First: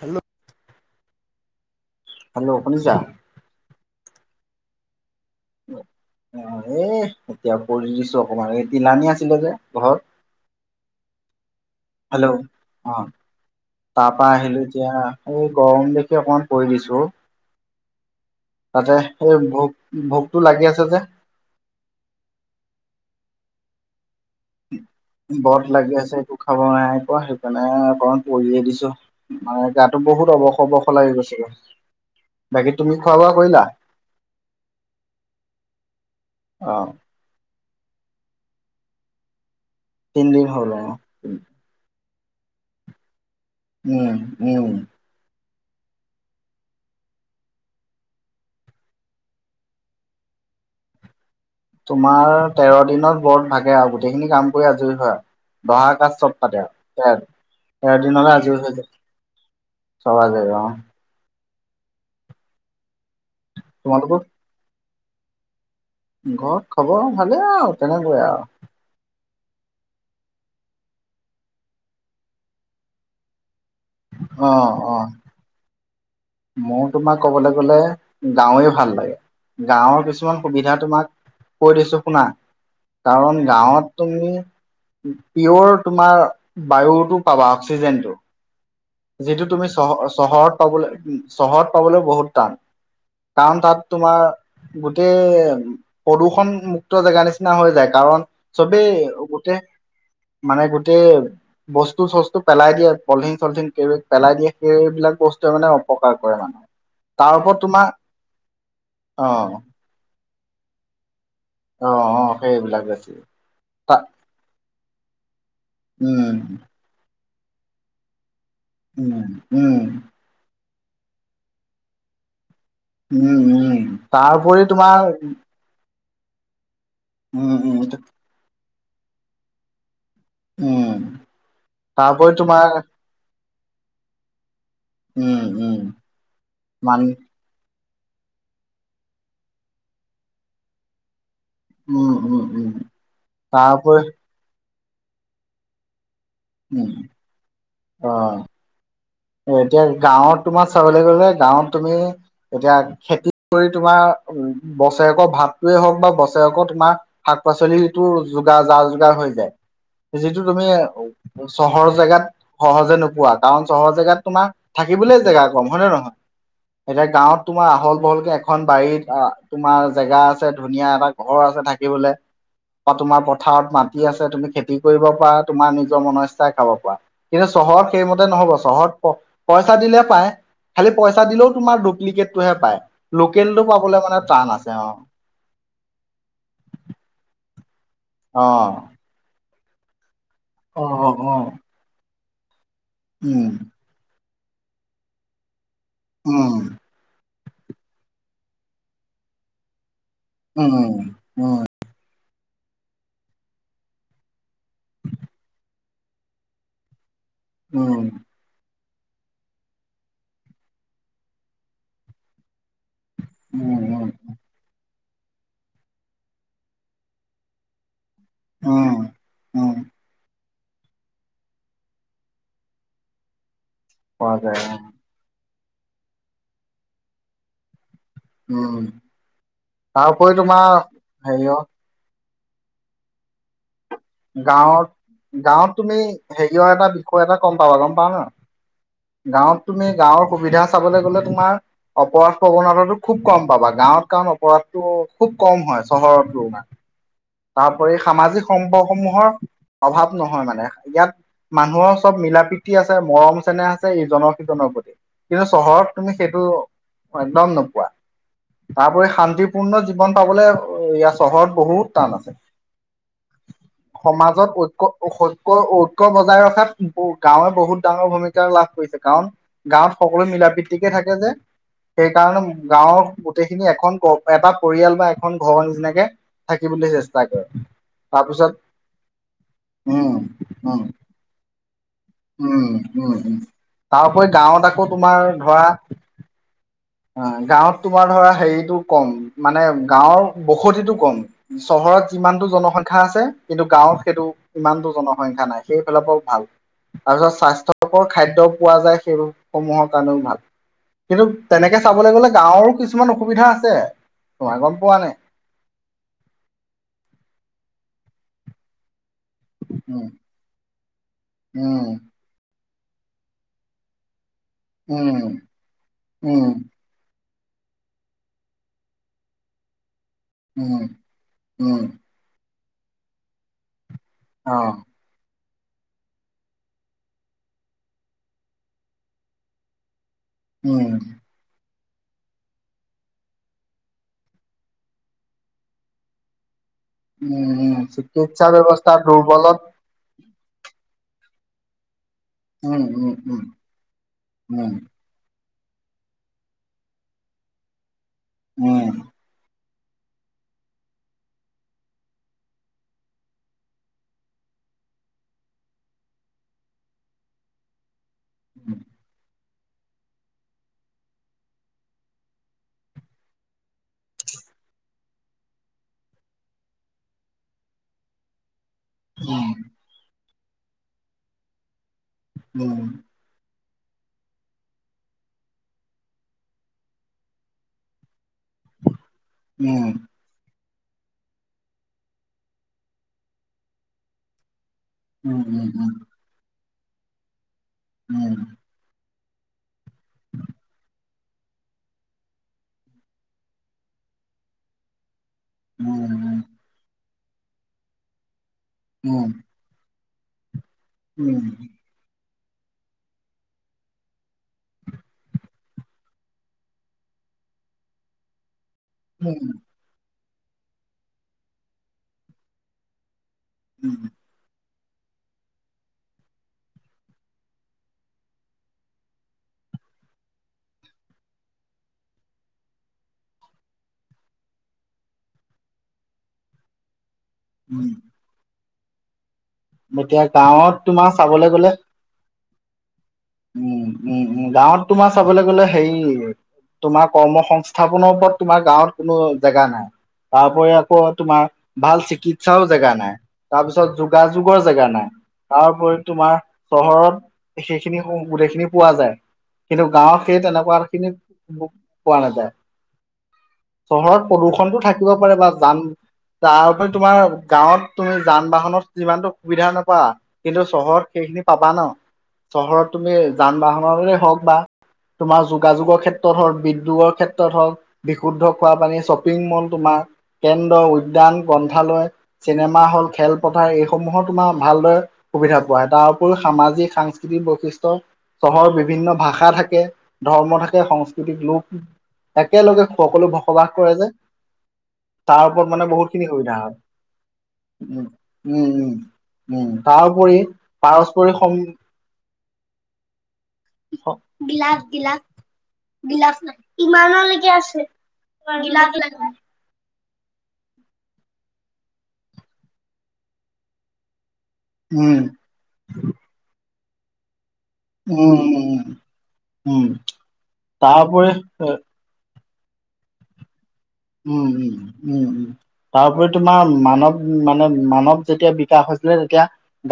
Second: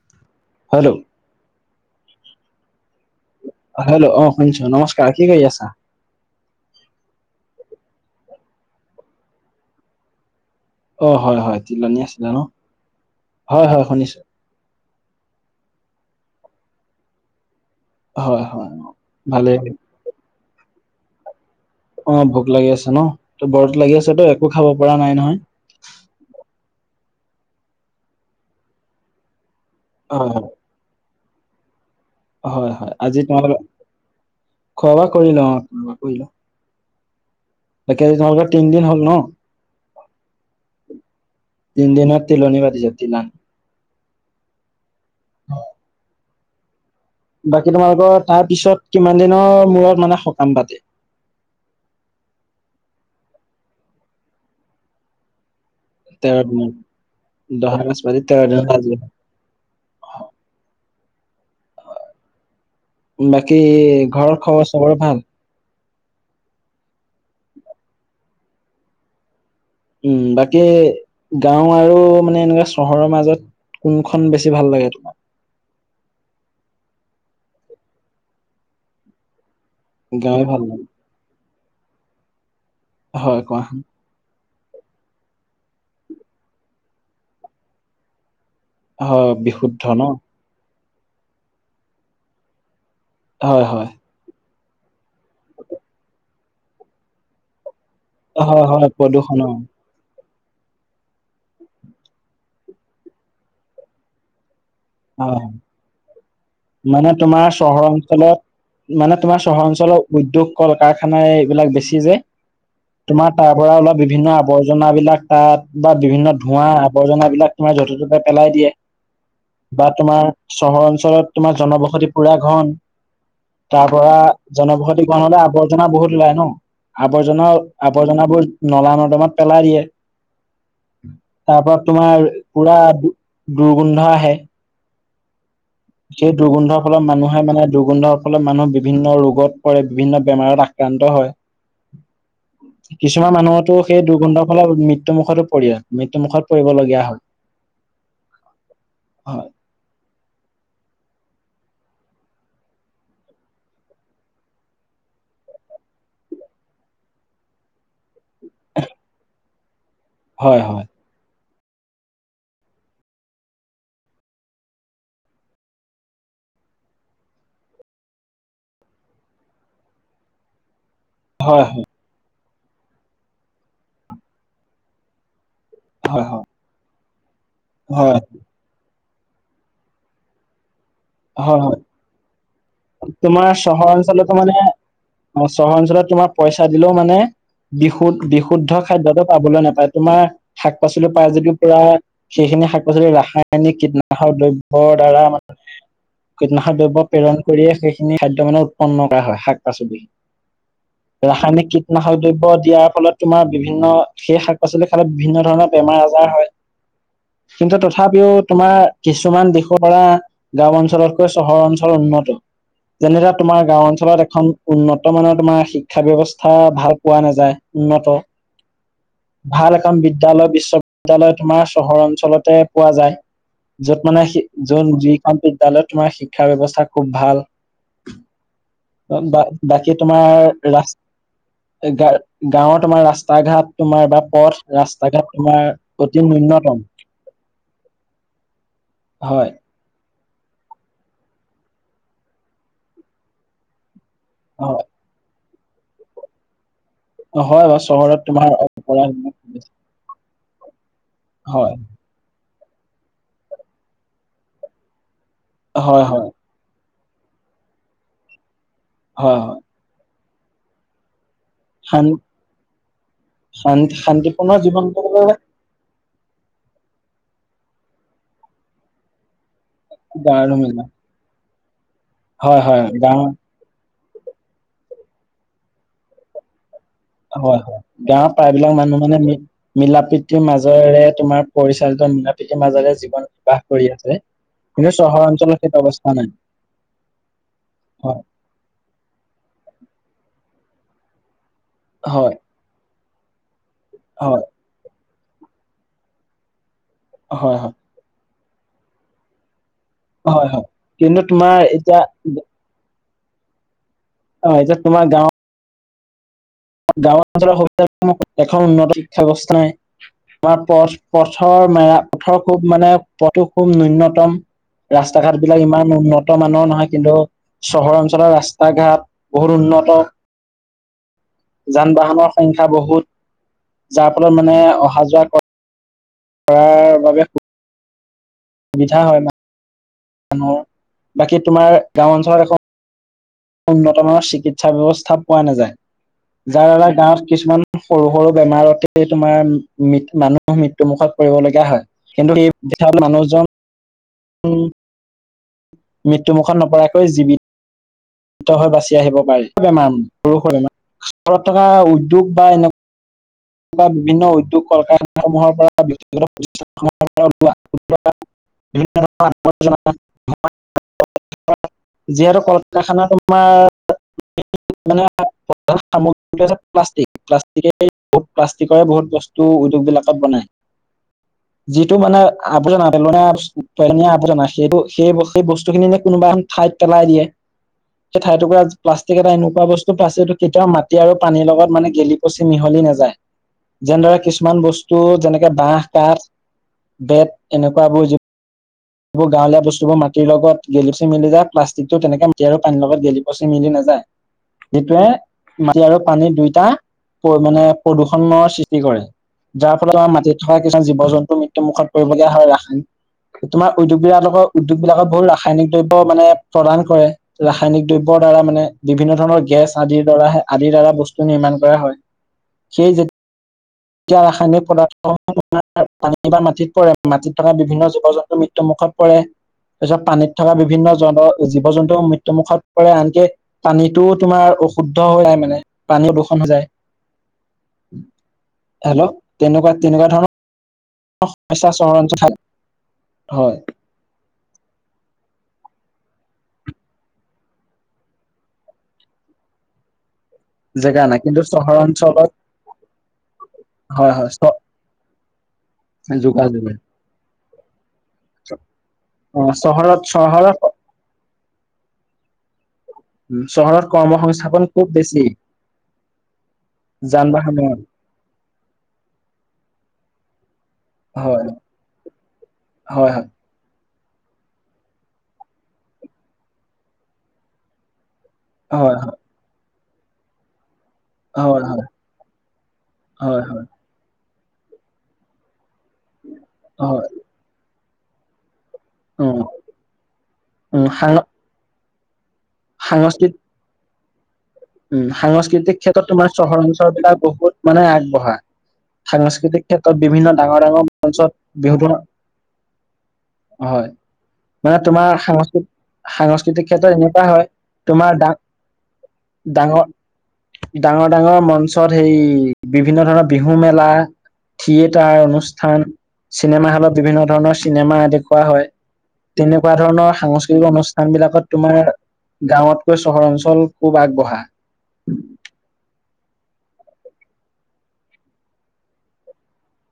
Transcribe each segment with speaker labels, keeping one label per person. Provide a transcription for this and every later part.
Speaker 1: Hello
Speaker 2: hello
Speaker 1: [unintelligible]
Speaker 2: hello অ', শুনিছো নমস্কাৰ কি কৰি আছা?
Speaker 1: অ', এতিয়া কৰি দিছো অকমান এই তিলানী আছিলে যে ঘৰত
Speaker 2: অ', হয়, হয়, তিলনি
Speaker 1: হেল্ল'
Speaker 2: আছিলা ন
Speaker 1: অ',
Speaker 2: হয় হয়
Speaker 1: তাৰ
Speaker 2: শুনিছো
Speaker 1: পৰা আহিলো এতিয়া এই গৰম দেখি, অকমান পৰি দিছো
Speaker 2: হয় হয় অ
Speaker 1: তাতে সেই
Speaker 2: ভালেই
Speaker 1: ভোক ভোকতো লাগি আছে যে
Speaker 2: অ' ভোক লাগি আছে ন, ত' ব্ৰত লাগি আছে তো একো খাব পৰা নাই নহয়।
Speaker 1: বৰত লাগি আছে একো খাব নাই আকৌ, সেইকাৰণে অকমান পৰিয়ে দিছোঁ। মানে, গাটো
Speaker 2: হয়
Speaker 1: বহুত
Speaker 2: হয়
Speaker 1: অৱস অৱস লাগি গৈছিলে। বাকী
Speaker 2: হয়,
Speaker 1: তুমি
Speaker 2: হয়,
Speaker 1: খোৱা
Speaker 2: আজি
Speaker 1: বোৱা কৰিলা?
Speaker 2: তোমালোক, খোৱা বোৱা কৰিলো অ' কৰিলো।
Speaker 1: অ',
Speaker 2: একেদিন [unintelligible] তিনিদিন হ'ল ন।
Speaker 1: তিনিদিন হ'ল অ'।
Speaker 2: তিন দিনত, তিলনি পাতিছে তিলানি
Speaker 1: উম', উম'।
Speaker 2: বাকী, তোমালোকৰ তাৰ পিছত কিমান দিনৰ মূৰত মানে সকাম পাতে।
Speaker 1: তোমাৰ তেৰ দিনত ব্ৰত ভাগে আৰু, গোটেইখিনি কাম কৰি আজৰি হয়। দহা কাজ চব
Speaker 2: তেৰ
Speaker 1: পাতে
Speaker 2: দিনত
Speaker 1: আৰু,
Speaker 2: দহা সাজ
Speaker 1: তেৰ
Speaker 2: পাতি
Speaker 1: দিনত [unintelligible]
Speaker 2: আজি হয়।
Speaker 1: চব [unintelligible] অ'।
Speaker 2: বাকী,
Speaker 1: তোমালোকৰ
Speaker 2: ঘৰৰ খবৰ চবৰ ভাল।
Speaker 1: ঘৰত খবৰ ভালেই আৰু, তেনেকুৱাৱে আৰু।
Speaker 2: উম' বাকী গাঁও আৰু মানে এনেকুৱা চহৰৰ মাজত কোনখন
Speaker 1: অ
Speaker 2: বেছি ভাল
Speaker 1: অ
Speaker 2: লাগে তোমাৰ।
Speaker 1: মোৰ তোমাৰ ক'বলৈ গ'লে, গাওঁৱে ভাল লাগে। গাঁৱৰ কিছুমান
Speaker 2: গাঁৱে ভাল
Speaker 1: সুবিধা
Speaker 2: লাগে,
Speaker 1: তোমাক কৈ দিছোঁ শুনা,
Speaker 2: হয়
Speaker 1: কাৰণ
Speaker 2: কোৱা,
Speaker 1: গাঁৱত তুমি পিয়ৰ তোমাৰ বায়ুটো পাবা অক্সিজেন টো।
Speaker 2: হয়
Speaker 1: যিটো তুমি
Speaker 2: বিশুদ্ধ ন?
Speaker 1: চহ-চহৰত পাবলৈ চহৰত পাবলৈ বহুত টান,
Speaker 2: হয়
Speaker 1: কাৰণ
Speaker 2: হয়,
Speaker 1: তাত তোমাৰ গোটেই প্ৰদূষণ মুুক্ত জেগা নিচিনা হৈ যায় কাৰণ
Speaker 2: হয় হয়
Speaker 1: চবেই
Speaker 2: প্ৰদূষণ অ,
Speaker 1: গোটেই। মানে গোটেই বস্তু চস্তু পেলাই দিয়ে পলিথিন চলথিন কেৰিবাগ পেলাই দিয়ে সেই সেইবিলাক
Speaker 2: হয়
Speaker 1: বস্তুৱে মানে অপকাৰ কৰে মানু্হক,
Speaker 2: মানে
Speaker 1: তাৰ
Speaker 2: তোমাৰ
Speaker 1: ওপৰত
Speaker 2: চহৰ
Speaker 1: তোমা
Speaker 2: অঞ্চলত মানে তোমাৰ চহৰ অঞ্চলৰ উদ্যোগ কল কাৰখানাই এইবিলাক
Speaker 1: অ
Speaker 2: বেছি যে।
Speaker 1: অ সেইবিলাক বেছি
Speaker 2: তোমাৰ তাৰ পৰা ওলোৱা
Speaker 1: তা
Speaker 2: বিভিন্ন আৱৰ্জনাবিলাক তাত বা বিভিন্ন
Speaker 1: উম
Speaker 2: ধোঁৱা আৱৰ্জনাবিলাক। তোমাৰ য'তে ত'তে পেলাই দিয়ে।
Speaker 1: উম।
Speaker 2: বা তোমাৰ চহৰ অঞ্চলত তোমাৰ জনবসতি পুৰা ঘন।
Speaker 1: উম উম
Speaker 2: তাৰ পৰা
Speaker 1: তাৰপৰি তোমাৰ
Speaker 2: জনবসতি ঘন হ'লে আৱৰ জনা বহুত ওলায় ন, আৱৰ্জনা,
Speaker 1: উম উম
Speaker 2: আৱৰ্জনাবোৰ নলা নৰ্দমাত পেলাই দিয়ে।
Speaker 1: উম
Speaker 2: তাৰ পৰা তোমাৰ পুৰা দু-দুৰ্গোন্ধ আহে।
Speaker 1: উম, উম।
Speaker 2: সেই দুৰ্গন্ধৰ ফলত
Speaker 1: মান
Speaker 2: মানুহে মানে দুৰ্গন্ধৰ ফলত মানুহ বিভিন্ন ৰোগত পৰে বিভিন্ন বেমাৰত আক্ৰান্ত হয়।
Speaker 1: উম উম উম
Speaker 2: কিছুমান মানুহতো সেই
Speaker 1: তাৰপৰি
Speaker 2: দুৰ্গোন্ধৰ ফলত মৃত্যুৰ মুুখতো পৰি আছে মৃত্যুৰ মুখত।
Speaker 1: উম, অ'। এতিয়া গাঁৱত তোমাৰ চাবলৈ গ'লে গাঁৱত তুমি এতিয়া খেতি কৰি তোমাৰ উম, বছৰেকৰ ভাতটোৱে হওঁক বা বছৰেকৰ তোমা শাক পাচলিটো যোগাৰ যা যোগাৰ হৈ যায়, যিটো
Speaker 2: হয়
Speaker 1: তুমি
Speaker 2: হয়
Speaker 1: চহৰৰ জেগাত সহজে নোপোৱা কাৰণ চহৰ জেগাত তোমাৰ থাকিবলৈ জেগা কম হয় নে নহয়। এতিয়া গাঁৱত তোমাৰ আহল বহলকে এখন বাৰীত অ', তোমাৰ জেগা আছে, ধুনীয়া এটা ঘৰ আছে
Speaker 2: হয় হয়
Speaker 1: থাকিবলৈ, বা তোমাৰ পথাৰত মাটি আছে তুমি খেতি কৰিব পাৰা তোমাৰ নিজ নিজৰ মনৰ
Speaker 2: হয় হয়
Speaker 1: ইচ্ছাই খাব পৰা কিন্তু চহৰত
Speaker 2: হয় হয়
Speaker 1: সেইমতে নহ'ব চহৰত প-পইচা দিলেই পায়। খালি পইচা দিলেও
Speaker 2: হয় হয়।
Speaker 1: তোমাৰ ডুপ্লিকেটটোহে পায়
Speaker 2: তোমাৰ
Speaker 1: লোকেলটো
Speaker 2: চহৰ
Speaker 1: পাবলৈ মানে
Speaker 2: অঞ্চলতো
Speaker 1: টান আছে অ'।
Speaker 2: অ', চহৰ অঞ্চলত তোমাৰ পইচা দিলেও মানে,
Speaker 1: অ।
Speaker 2: বিশু-বিশুদ্ধ খাদ্যটো পাবলৈ নাপায়। তোমাৰ শাক
Speaker 1: অ অ
Speaker 2: পাচলি পাই
Speaker 1: অ।
Speaker 2: যদিও পুৰা সেইখিনি শাক পাচলি
Speaker 1: উম
Speaker 2: ৰাসায়নিক কীটনাশক। কীটনাশক দ্ৰব্যৰ দ্বাৰা মানে
Speaker 1: উম
Speaker 2: কীটনাশক দ্ৰব্য প্ৰেৰণ কৰিয়ে সেইখিনি খাদ্য মানে উৎপন্ন কৰা হয় শাক পাচলি
Speaker 1: উম উম
Speaker 2: ৰাসায়নিক নাশক দ্ৰব্য দিয়াৰ ফলত তোমাৰ বিভিন্ন সেই শাক পাচলি খালে বিভিন্ন ধৰণৰ বেমাৰ আজাৰ হয়। কিন্তু
Speaker 1: উম
Speaker 2: তথাপিও তোমাৰ। কিছুমান দিশৰ পৰা গাঁও অঞ্চলতকৈ চহৰ অঞ্চল উন্নত। যেনেকা তোমাৰ গাঁও
Speaker 1: উম
Speaker 2: অঞ্চলত এখন উন্ন বৰ্তমানৰ তোমাৰ শিক্ষা ব্যৱস্থা ভাল পোৱা নাযায়, উন্নত।
Speaker 1: উম। উম
Speaker 2: ভাল এখন বিদ্যালয় বিশ্ব বিদ্যয়ালয় তোমাৰ চহৰ অঞ্চলতে পোৱা যায়, যত মানে
Speaker 1: পোৱা যায়
Speaker 2: যত যি যিখন বিদ্যালয়ত তোমাৰ শিক্ষাৰ ব্যৱস্থা খুব ভাল।
Speaker 1: উম
Speaker 2: বা বাকী তোমাৰ ৰা
Speaker 1: হেৰিয়
Speaker 2: গা-গাঁৱৰ তোমাৰ ৰাস্তা ঘাট তোমাৰ বা পথ
Speaker 1: গাঁৱত
Speaker 2: ৰাস্তা ঘাট
Speaker 1: গাঁৱত তুমি
Speaker 2: তোমাৰ অতি
Speaker 1: হেৰিয়ৰ
Speaker 2: নুন্যতম।
Speaker 1: এটা বিষয় এটা গম পাবা গম পাও ন?
Speaker 2: হয়।
Speaker 1: গাঁৱত তুমি গাঁৱৰ সুবিধা চাবলৈ গ'লে তোমাৰ অপৰাধ প্ৰৱণতাতটো খুব কম পাবা গাঁৱত কাৰণ
Speaker 2: হয়
Speaker 1: অপৰাধটো খুব কম হয় চহৰৰ তুলণাত।
Speaker 2: অ, হয় বাৰু চহৰত তোমাৰপ
Speaker 1: অভাৱ নহয় মানে ইয়াত
Speaker 2: হয়
Speaker 1: মানুহৰ চব মিলা পৃতি আছে মৰম চেনেহ আছে। ই জন সিজনৰ প্ৰতি কিন্তু
Speaker 2: হয়
Speaker 1: চহৰত
Speaker 2: হয়
Speaker 1: তুমি
Speaker 2: হয়
Speaker 1: সেইটো একদম নোপোৱা তাৰপৰি
Speaker 2: হয়
Speaker 1: শান্তিপূৰ্ণ জীৱন পাবলৈ ই চহৰত বহুত
Speaker 2: শান
Speaker 1: টান আছে।
Speaker 2: শান
Speaker 1: সমাজত
Speaker 2: শান্তিপূৰ্ণ জীৱন
Speaker 1: ঐকয় অসধ
Speaker 2: গাঁৱৰ
Speaker 1: ঐক্য বজাই ৰখাত গাঁৱে বহুত ডাঙৰ ভূমিকা লাভ কৰিছে। কাৰণ গাঁৱত সকলো মিলা প্ৰতিকে থাক যে সেইকাৰণে
Speaker 2: হয় হয়
Speaker 1: গাঁৱৰ
Speaker 2: গাঁও
Speaker 1: গোটেই খিনি এখন এটা পৰিয়াল বা এখন ঘৰৰ নিচিনাকে থাকিবলৈ চেষ্টা কৰে
Speaker 2: হয়, হয়, গাঁৱৰ
Speaker 1: তাৰপিছত
Speaker 2: প্ৰায়বিলাক মানুহ মানে মিলা
Speaker 1: উম
Speaker 2: প্ৰীতিৰ
Speaker 1: উম
Speaker 2: মাজেৰে তোমাৰ পৰিচালিত মৰাপীকীৰ
Speaker 1: উম
Speaker 2: মাজেৰে
Speaker 1: উম
Speaker 2: জীৱন
Speaker 1: উম
Speaker 2: বিবাহ কৰি আছে
Speaker 1: তাৰপৰি গাঁৱত আকৌ
Speaker 2: কিন্তু চহৰ অঞ্চলত সেইটো অৱস্থা নাই।
Speaker 1: অ, গাঁৱত তোমাৰ
Speaker 2: হয়
Speaker 1: ধৰা হেৰিতটো কম মানে গাঁৱৰ বসতিটো কম। চহৰত
Speaker 2: হয়
Speaker 1: যিমানতটো জনসংখ্যা আছে কিন্তু গাঁৱত সেইটো
Speaker 2: হয়
Speaker 1: ইমানতটো জনসংখ্যা নাই সেইফালৰ পৰা ভাল তাৰপিছত
Speaker 2: হয় হয়
Speaker 1: স্বাস্থ্যকৰ খাদ্য পোৱা যায়। সেইবোৰ সমূহৰ কাৰণেও ভাল
Speaker 2: হয় হয়
Speaker 1: কিন্তু,
Speaker 2: তোমাৰ
Speaker 1: তেনেকে
Speaker 2: এতিয়া
Speaker 1: চাবলৈ গলে গাঁৱৰো কিছুমান অসুবিধা আছে।
Speaker 2: অ,
Speaker 1: গম
Speaker 2: এতিয়া
Speaker 1: পোৱা
Speaker 2: তোমাৰ
Speaker 1: নাই
Speaker 2: গাঁৱত গাঁও অঞ্চলৰ স, এখন উন্নত শিক্ষস্থা নাই
Speaker 1: উম
Speaker 2: আমাৰ পথ-পথৰ
Speaker 1: উম
Speaker 2: মেৰা পথৰ খুব মানে পথটো খুব [unintelligible] ৰাস্তা ঘাট বিলাক ইমান উন্নত মানৰ নহয়। কিন্তু চহৰ অঞ্চলৰ ৰাস্তা ঘাট বহুত উন্নত
Speaker 1: উম।
Speaker 2: যান বাহনৰ সংখ্যা বহুত যাৰ ফলত মানে অহা যোৱোৱা কৰাৰ বাবে সুবিধা হয় মানুহৰ বাকী তোমাৰ গাঁও অঞ্চলত এ উন্নত মানৰ চিকিৎসা ব্যৱস্থা পোৱা নাযায়, যাৰ দ্বাৰা গাঁত কিছুমান সৰু, সৰু
Speaker 1: ব্যৱস্থা
Speaker 2: বেমাৰতে তোমাৰ
Speaker 1: দুৰ্বলত
Speaker 2: ম-মানুহ মৃত্যু মুুখত পৰিবলগীয়া হয়। কিন্তু সেই
Speaker 1: উম
Speaker 2: বিশাল
Speaker 1: উম উম
Speaker 2: মানুহজন উ মৃত্যুখ নপৰাকৈ জীৱিত হৈ বাচি
Speaker 1: উম
Speaker 2: আহিব পাৰে বেমাৰ সৰুষ বেমাৰ ঘৰত থকা উদ্যোগ বা এনেকুৱা বা বিভিন্ন উদ্যোগ কল-কাৰখানাসমূহৰ পৰাগত। [unintelligible] যিহেতু কলকাখানা তোমাৰ মানে প্ৰধান সামগ্ৰী প্লাষ্টিক, প্লাষ্টিকে ব প্লাষ্টিকৰে বহুত বস্তু উদ্যোগ বিলাকত বনাই। যিটো মানে
Speaker 1: উম উম
Speaker 2: আৱৰ্জনা পেলনীয়া, পেলনীয়া আৱৰ্জনা সেইটো, সেই, সেই বস্তু খিনি নে কোনোবা এখন ঠাইত পেলাই দিয়ে সেই ঠাইটুকুৰা প্লাষ্টিক এটা এনেকুৱা বস্তু প্লাষ্টিকটো কেতিয়াও মা টি আৰু পানীৰ লগত মানে গেলি, পচি মিহলি নাযায় যেনেদৰে কিছুমান বস্তু টো
Speaker 1: উম উম উম
Speaker 2: যেনেকে বাহ কাঠ বেত এনেকুৱা বোৰ
Speaker 1: উম।
Speaker 2: এইবোৰ গাঁৱলীয়া বস্তু বোৰ মাটিৰ লগত গেলি, পচি, মিলি যায় প্লাষ্টিক টো তেনেকে মাটি আৰু পানীৰ লগত গেলি, পচি, মিলি নাযায়। যিটোৱে মাটি
Speaker 1: উম
Speaker 2: আৰু
Speaker 1: উম
Speaker 2: পানীৰ দুইটা মানে প্ৰদূষণৰ সৃষ্টি কৰে।
Speaker 1: উম উম
Speaker 2: যাৰ ফলত আমাৰ মাটিত থকা কিছুমান
Speaker 1: উম
Speaker 2: জীৱ-জন্তুৰ মৃত্যুমুখত পৰিলগীয়া হয় ৰাসায়ন তোমাৰ উদ্যোগবিলাকৰ, উদ্যোগবিলাকত বহুত ৰাসায়নিক দ্ৰব্য মানে প্ৰদান কৰে। ৰাসায়নিক দ্ৰব্যৰ দ্বাৰা মানে বিভিন্ন
Speaker 1: উম উম
Speaker 2: ধৰণৰ গেছ আদিৰ দ্বাৰা, আদিৰ দ্বাৰা বস্তু নিৰ্মাণ কৰা হয় সেই যে
Speaker 1: উম, উম।
Speaker 2: এতিয়া ৰাসায়নিক পদাৰ্থ পানী বা মাটিত পৰে মাটিত থকা বিভিন্ন জীৱ-জন্তু মৃত্যু মুখত পৰে। তাৰপিছত পানীত থকা বিভিন্ন জল জীৱ-জন্তু মৃত্যুমুখত পৰে আনকি পানীটো তোমাৰ অশুদ্ধ হৈ আহে মানে পানীও, দূষণ হৈ যায়।
Speaker 1: উম।
Speaker 2: হেল্ল, তেনেকুৱা তেনেকুৱা
Speaker 1: এতিয়া
Speaker 2: ধৰণৰ।
Speaker 1: গাঁৱত। তোমাৰ চাবলৈ গ'লে
Speaker 2: সমস্যা চহৰাঞ্চল
Speaker 1: উম, উম, উম, গাঁৱত তোমাৰ চাবলৈ গলে হেৰি। তোমাৰ কৰ্ম সংস্থাপনৰ ওপৰত তোমাৰ গাঁৱত কোনো জেগা নাই। তাৰপৰি আকৌ
Speaker 2: জেগা নাই কিন্তু
Speaker 1: তোমাৰ
Speaker 2: চহৰ
Speaker 1: ভাল
Speaker 2: অঞ্চলত
Speaker 1: চিকিৎসাও জেগা নাই। তাৰপিছত
Speaker 2: হয় হয়
Speaker 1: যোগাযোগৰ
Speaker 2: চ
Speaker 1: জেগা নাই তাৰোপৰি তোমাৰ
Speaker 2: যোগাযোগৰ
Speaker 1: চহৰত। খিনি গোটেই খিনি পোৱা যায়
Speaker 2: অ
Speaker 1: কিন্তু
Speaker 2: চহৰত
Speaker 1: গাঁৱত সেই
Speaker 2: চহৰত
Speaker 1: তেনেকুৱা খিনি। পোৱা নাযায়।
Speaker 2: কৰ্ম
Speaker 1: চহৰত
Speaker 2: সংস্থাপন
Speaker 1: প্ৰদূষণতটো
Speaker 2: খুব
Speaker 1: থাকিব
Speaker 2: বেছি
Speaker 1: পাৰে বা যান তাৰ উপৰি তোমাৰ
Speaker 2: যান বাহনৰ
Speaker 1: গাঁৱত তুমি যান বাহনত যিমানতো সুবিধা নাপা কিন্তু চহৰত সেইখিনি
Speaker 2: হয়
Speaker 1: পাবা ন, চহৰত
Speaker 2: হয়
Speaker 1: তুমি। যান বাহনৰে হওক, বা তোমাৰ যোগাযোগৰ ক্ষেত্ৰত হওক, বিদ্যোগৰ ক্ষেত্ৰত হওক, বিশুদ্ধ খোৱা
Speaker 2: হয়
Speaker 1: পানী
Speaker 2: হয়
Speaker 1: শ্বপিং মল তোমাৰ। কেন্দ্ৰ উদ্যান
Speaker 2: হয়
Speaker 1: গ্ৰন্থালয় চিনেমা হ'ল
Speaker 2: হয়
Speaker 1: খেলপথাৰ এই। সমূহৰ তোমাৰ ভালদৰে সুবিধা পোৱা হয় তাৰ উপৰিও
Speaker 2: হয়
Speaker 1: সামাজিক
Speaker 2: হয়
Speaker 1: সাংস্কৃতিক বৈশিষ্ট্য। চহৰৰ বিভিন্ন
Speaker 2: উম
Speaker 1: ভাষা থাকে ধৰ্ম
Speaker 2: উম
Speaker 1: থাকে
Speaker 2: সাং
Speaker 1: সংস্কৃতিক লোক। একেলগে সকলো
Speaker 2: সাংস্কৃত
Speaker 1: বসবাস কৰে যে।
Speaker 2: উম,
Speaker 1: তাৰ ওপৰত
Speaker 2: সাংস্কৃতিক
Speaker 1: মানে
Speaker 2: ক্ষেত্ৰত
Speaker 1: বহুত খিনি
Speaker 2: তোমাৰ
Speaker 1: সুবিধা
Speaker 2: চহৰ
Speaker 1: হয়
Speaker 2: অঞ্চল বিলাক বহুত মানে
Speaker 1: উম
Speaker 2: আগবঢ়া।
Speaker 1: উম উম
Speaker 2: সাংস্কৃতিক
Speaker 1: উম
Speaker 2: ক্ষেত্ৰত বিভিন্ন
Speaker 1: তাৰপৰি
Speaker 2: ডাঙৰ ডাঙৰ
Speaker 1: পাৰস্পৰিক
Speaker 2: মঞ্চত বিহুট
Speaker 1: গিলাপ
Speaker 2: তোমাৰ
Speaker 1: গিলাপ
Speaker 2: সাংস্কৃত
Speaker 1: বিলাস ল,
Speaker 2: সাংস্কৃতিক ক্ষেত্ৰত এনেকুৱা হয়
Speaker 1: ইমানলৈকে আছে
Speaker 2: ডা
Speaker 1: তোমাৰ বিলাস লাই।
Speaker 2: ডাঙৰ, ডাঙৰ ডাঙৰ মঞ্চত সেই বিভিন্ন ধৰণৰ বিহু মেলা।
Speaker 1: উম
Speaker 2: থিয়েটাৰ অনুষ্ঠান চিনেমা হ'লত বিভিন্ন ধৰণৰ চি চিনেমা দেখুওৱা হয়। তেনেকুৱা ধৰণৰ সাংস্কৃতিক অনুষ্ঠান বিলাকত তোমাৰ। গাঁৱতকৈ চহৰ অঞ্চল খুব আগ
Speaker 1: উম, উম, উম, উম, তাৰপৰি তোমাৰ মানৱ। উম, মানে মানৱ যেতিয়া বিকাশ হৈছিলে তেতিয়া।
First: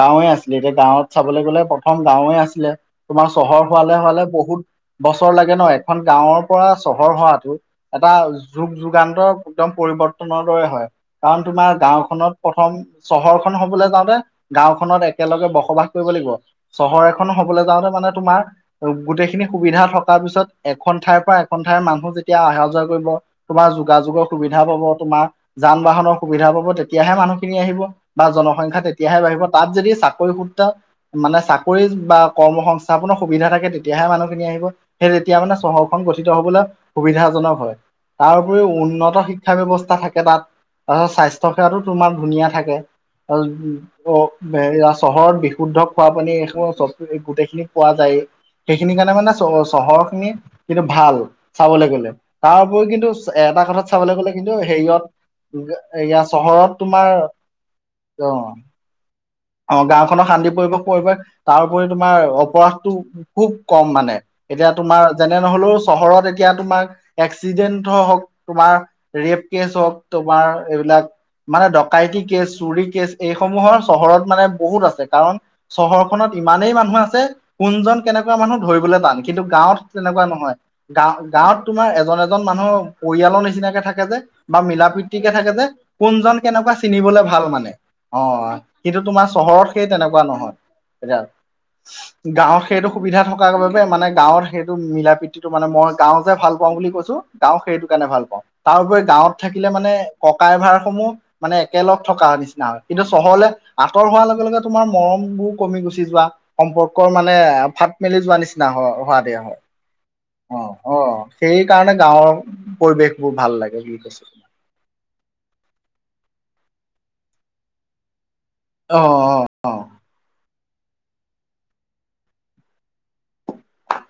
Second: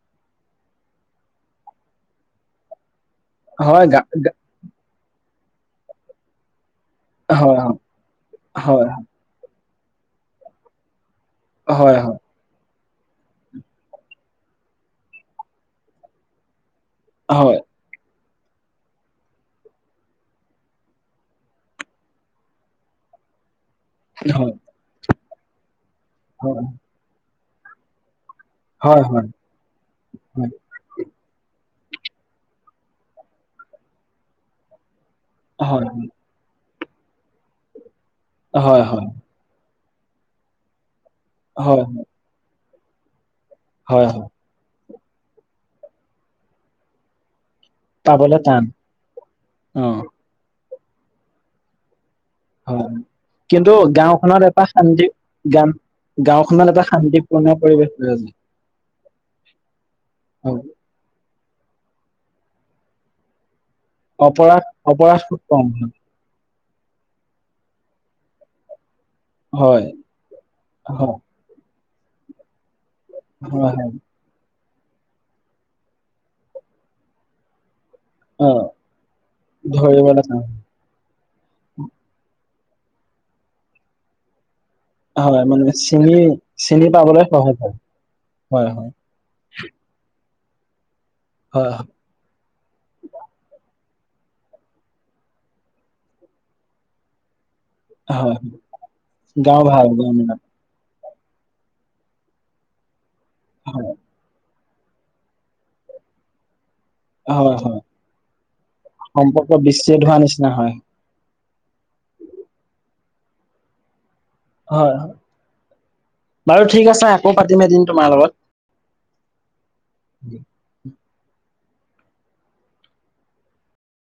Speaker 1: গাঁৱে আছিলে এতিয়া গাঁৱত চাবলৈ গ'লে প্ৰথম গাঁৱে আছিলে। তোমাৰ চহৰ
Speaker 2: হয়
Speaker 1: হোৱালে
Speaker 2: গা
Speaker 1: হোৱালে
Speaker 2: গা
Speaker 1: বহুত বছৰ লাগে ন, এখন গাঁৱৰ। পৰা চহৰ হোৱাটো
Speaker 2: হয় হয়
Speaker 1: এটা যুগ
Speaker 2: হয়
Speaker 1: যুগান্তৰ একদম পৰিৱৰ্তনৰ দৰে হয়। কাৰণ তোমাৰ
Speaker 2: হয়
Speaker 1: গাঁওখনত। প্ৰথম চহৰখন হ'বলৈ যাওঁতে গাঁওখনত একেলগে বসবাস কৰিব লাগিব। চহৰ এখন
Speaker 2: হয়
Speaker 1: হবলৈ যাওঁতে মানে তোমাৰ। গোটেইখিনি সুবিধা থকাৰ পিছত এখন ঠাইৰ পৰা এখন ঠাইৰ মানুহ যেতিয়া অহা যোৱা কৰিব। তোমাৰ যোগাযোগৰ
Speaker 2: হয়
Speaker 1: সুবিধা পাব তোমাৰ যান বাহনৰ সুবিধা
Speaker 2: হয়
Speaker 1: পাব তে তেতিয়াহে মানুহখিনি আহিব বা জনসংখ্যা
Speaker 2: হয়
Speaker 1: তেতিয়াহে
Speaker 2: হয় হয়
Speaker 1: বাঢ়িব তাত যদি চাকৰি সূত্ৰে মানে চাকৰি বা কৰ্ম সংস্থাপনৰ সুবিধা থাকে তেতিয়াহে মানুহখিনি আহিব। সেই তেতিয়া মানে
Speaker 2: হয় হয়
Speaker 1: চহৰখন গঠিত হ'বলৈ সুবিধাজনক হয় তাৰপৰিও
Speaker 2: হয়
Speaker 1: উন্নত শ শিক্ষা ব্য্ৱস্থা থাকে তাত তাৰপিছত স্বাস্থ্য সেৱাতো
Speaker 2: হয়
Speaker 1: তোমাৰ ধুনীয়া থাকে।
Speaker 2: হয় হয়
Speaker 1: চহৰত বিশুদ্ধ খোৱা পানী এই চব, গোটেইখিনি। পোৱা যায়
Speaker 2: পাবলৈ টান
Speaker 1: সেইখিনি কাৰণে মানে চ,
Speaker 2: অ
Speaker 1: চহৰ খিনি কিু ভাল চাবলৈ গ'লে কাৰ
Speaker 2: হয়
Speaker 1: তাৰ কিন্তু এটা
Speaker 2: কিন্তু
Speaker 1: কথাত চাবলৈ গলে
Speaker 2: গাঁওখনত
Speaker 1: কিন্তু
Speaker 2: এটা শান্তি গান
Speaker 1: হেৰিয়তয়া
Speaker 2: গাঁওখনত
Speaker 1: চহৰত
Speaker 2: এটা
Speaker 1: তোমাৰ।
Speaker 2: শান্তিপূৰ্ণ পৰিৱেশ হৈ
Speaker 1: অ,
Speaker 2: আছে হয়।
Speaker 1: অ, গাওঁখনৰ শান্তি পৰিৱেশ কৰিব তাৰপৰি তোমাৰ অপৰাধটো খুব কম মানে
Speaker 2: অপৰাধ
Speaker 1: এতিয়া তোমাৰ
Speaker 2: অপৰাধ
Speaker 1: যেনে
Speaker 2: খুব কম
Speaker 1: নহ'লেও চহৰত। এতিয়া তোমাৰ এক্সিডেন্ট হ'ওক তোমাৰ ৰেপ কেচ
Speaker 2: হয়
Speaker 1: হ'ওক তোমাৰ এইবিলাক।
Speaker 2: হয়
Speaker 1: মানে ডকাইত কেচ চুৰি কেচ
Speaker 2: হয় হয়
Speaker 1: এইসমূহৰ
Speaker 2: হয়
Speaker 1: চহৰত। মানে বহুত আছে কাৰণ, চহৰখননত ইমানেই মানুহ আছে। কোনজন কেনেকুৱা
Speaker 2: অ
Speaker 1: মানুহ ধৰিবলৈ টান কিন্তু গাঁৱত
Speaker 2: ধৰিবলৈ
Speaker 1: তেনেকুৱা
Speaker 2: টান
Speaker 1: নহয়। গা-গাঁৱত তোমাৰ এজন এজন মানুহ পৰিয়ালৰ নিচিনাকে থাকে যে বা মিলা প্ৰীতি তিকে
Speaker 2: হয়
Speaker 1: থাকে যে,
Speaker 2: মানে চিনি
Speaker 1: কোনজন কেনেকুৱা
Speaker 2: চিনি
Speaker 1: চিনিবলে
Speaker 2: পাবলৈ
Speaker 1: ভাল
Speaker 2: সহজ
Speaker 1: মানে, অ'।
Speaker 2: হয় হয়
Speaker 1: কিন্তু তোমাৰ চহৰত সেই তেনেকুৱা নহয়। এতি
Speaker 2: হয় হয়।
Speaker 1: গাঁৱত সেইটো সুবিধা থকাৰ বাবে মানে গাঁৱত সেইটো মিলা প্ৰীতিটো মানে মই গাঁও যে ভাল পাওঁ বুলি কৈছোঁ। গাওঁ সেইটো কাৰণে
Speaker 2: হয়
Speaker 1: ভাল
Speaker 2: হয়
Speaker 1: পাওঁ, তাৰ উপৰি গাঁৱত
Speaker 2: গাঁও
Speaker 1: থাকিলে
Speaker 2: ভাল
Speaker 1: মানে
Speaker 2: গাঁও বিলাক
Speaker 1: ককাই ভাইসমূহ মানে একেলগ থকাৰ নিচিনা কিন্তু চহৰ
Speaker 2: হয়
Speaker 1: আঁতৰ হোৱাৰ লগে লগে তোমাৰ মৰমবোৰ কমি গুচি যোৱা। সম্পৰ্কৰ মানে
Speaker 2: হয় হয়
Speaker 1: ফাট মেলি যোৱা নিচিনা হ হোৱা দে
Speaker 2: সম্পৰ্ক
Speaker 1: হয়।
Speaker 2: বিচ্ছেদ হোৱা নিচিনা
Speaker 1: অ',
Speaker 2: হয়
Speaker 1: অ' সেই কাৰণে গাঁৱৰ পৰিৱেশবোৰ ভাল লাগে বুলি কৈছোঁ।
Speaker 2: হয় হয়। বাৰু ঠিক আছে আকৌ পাতিম এদিন তোমাৰ লগত।
Speaker 1: অ' অ'। অ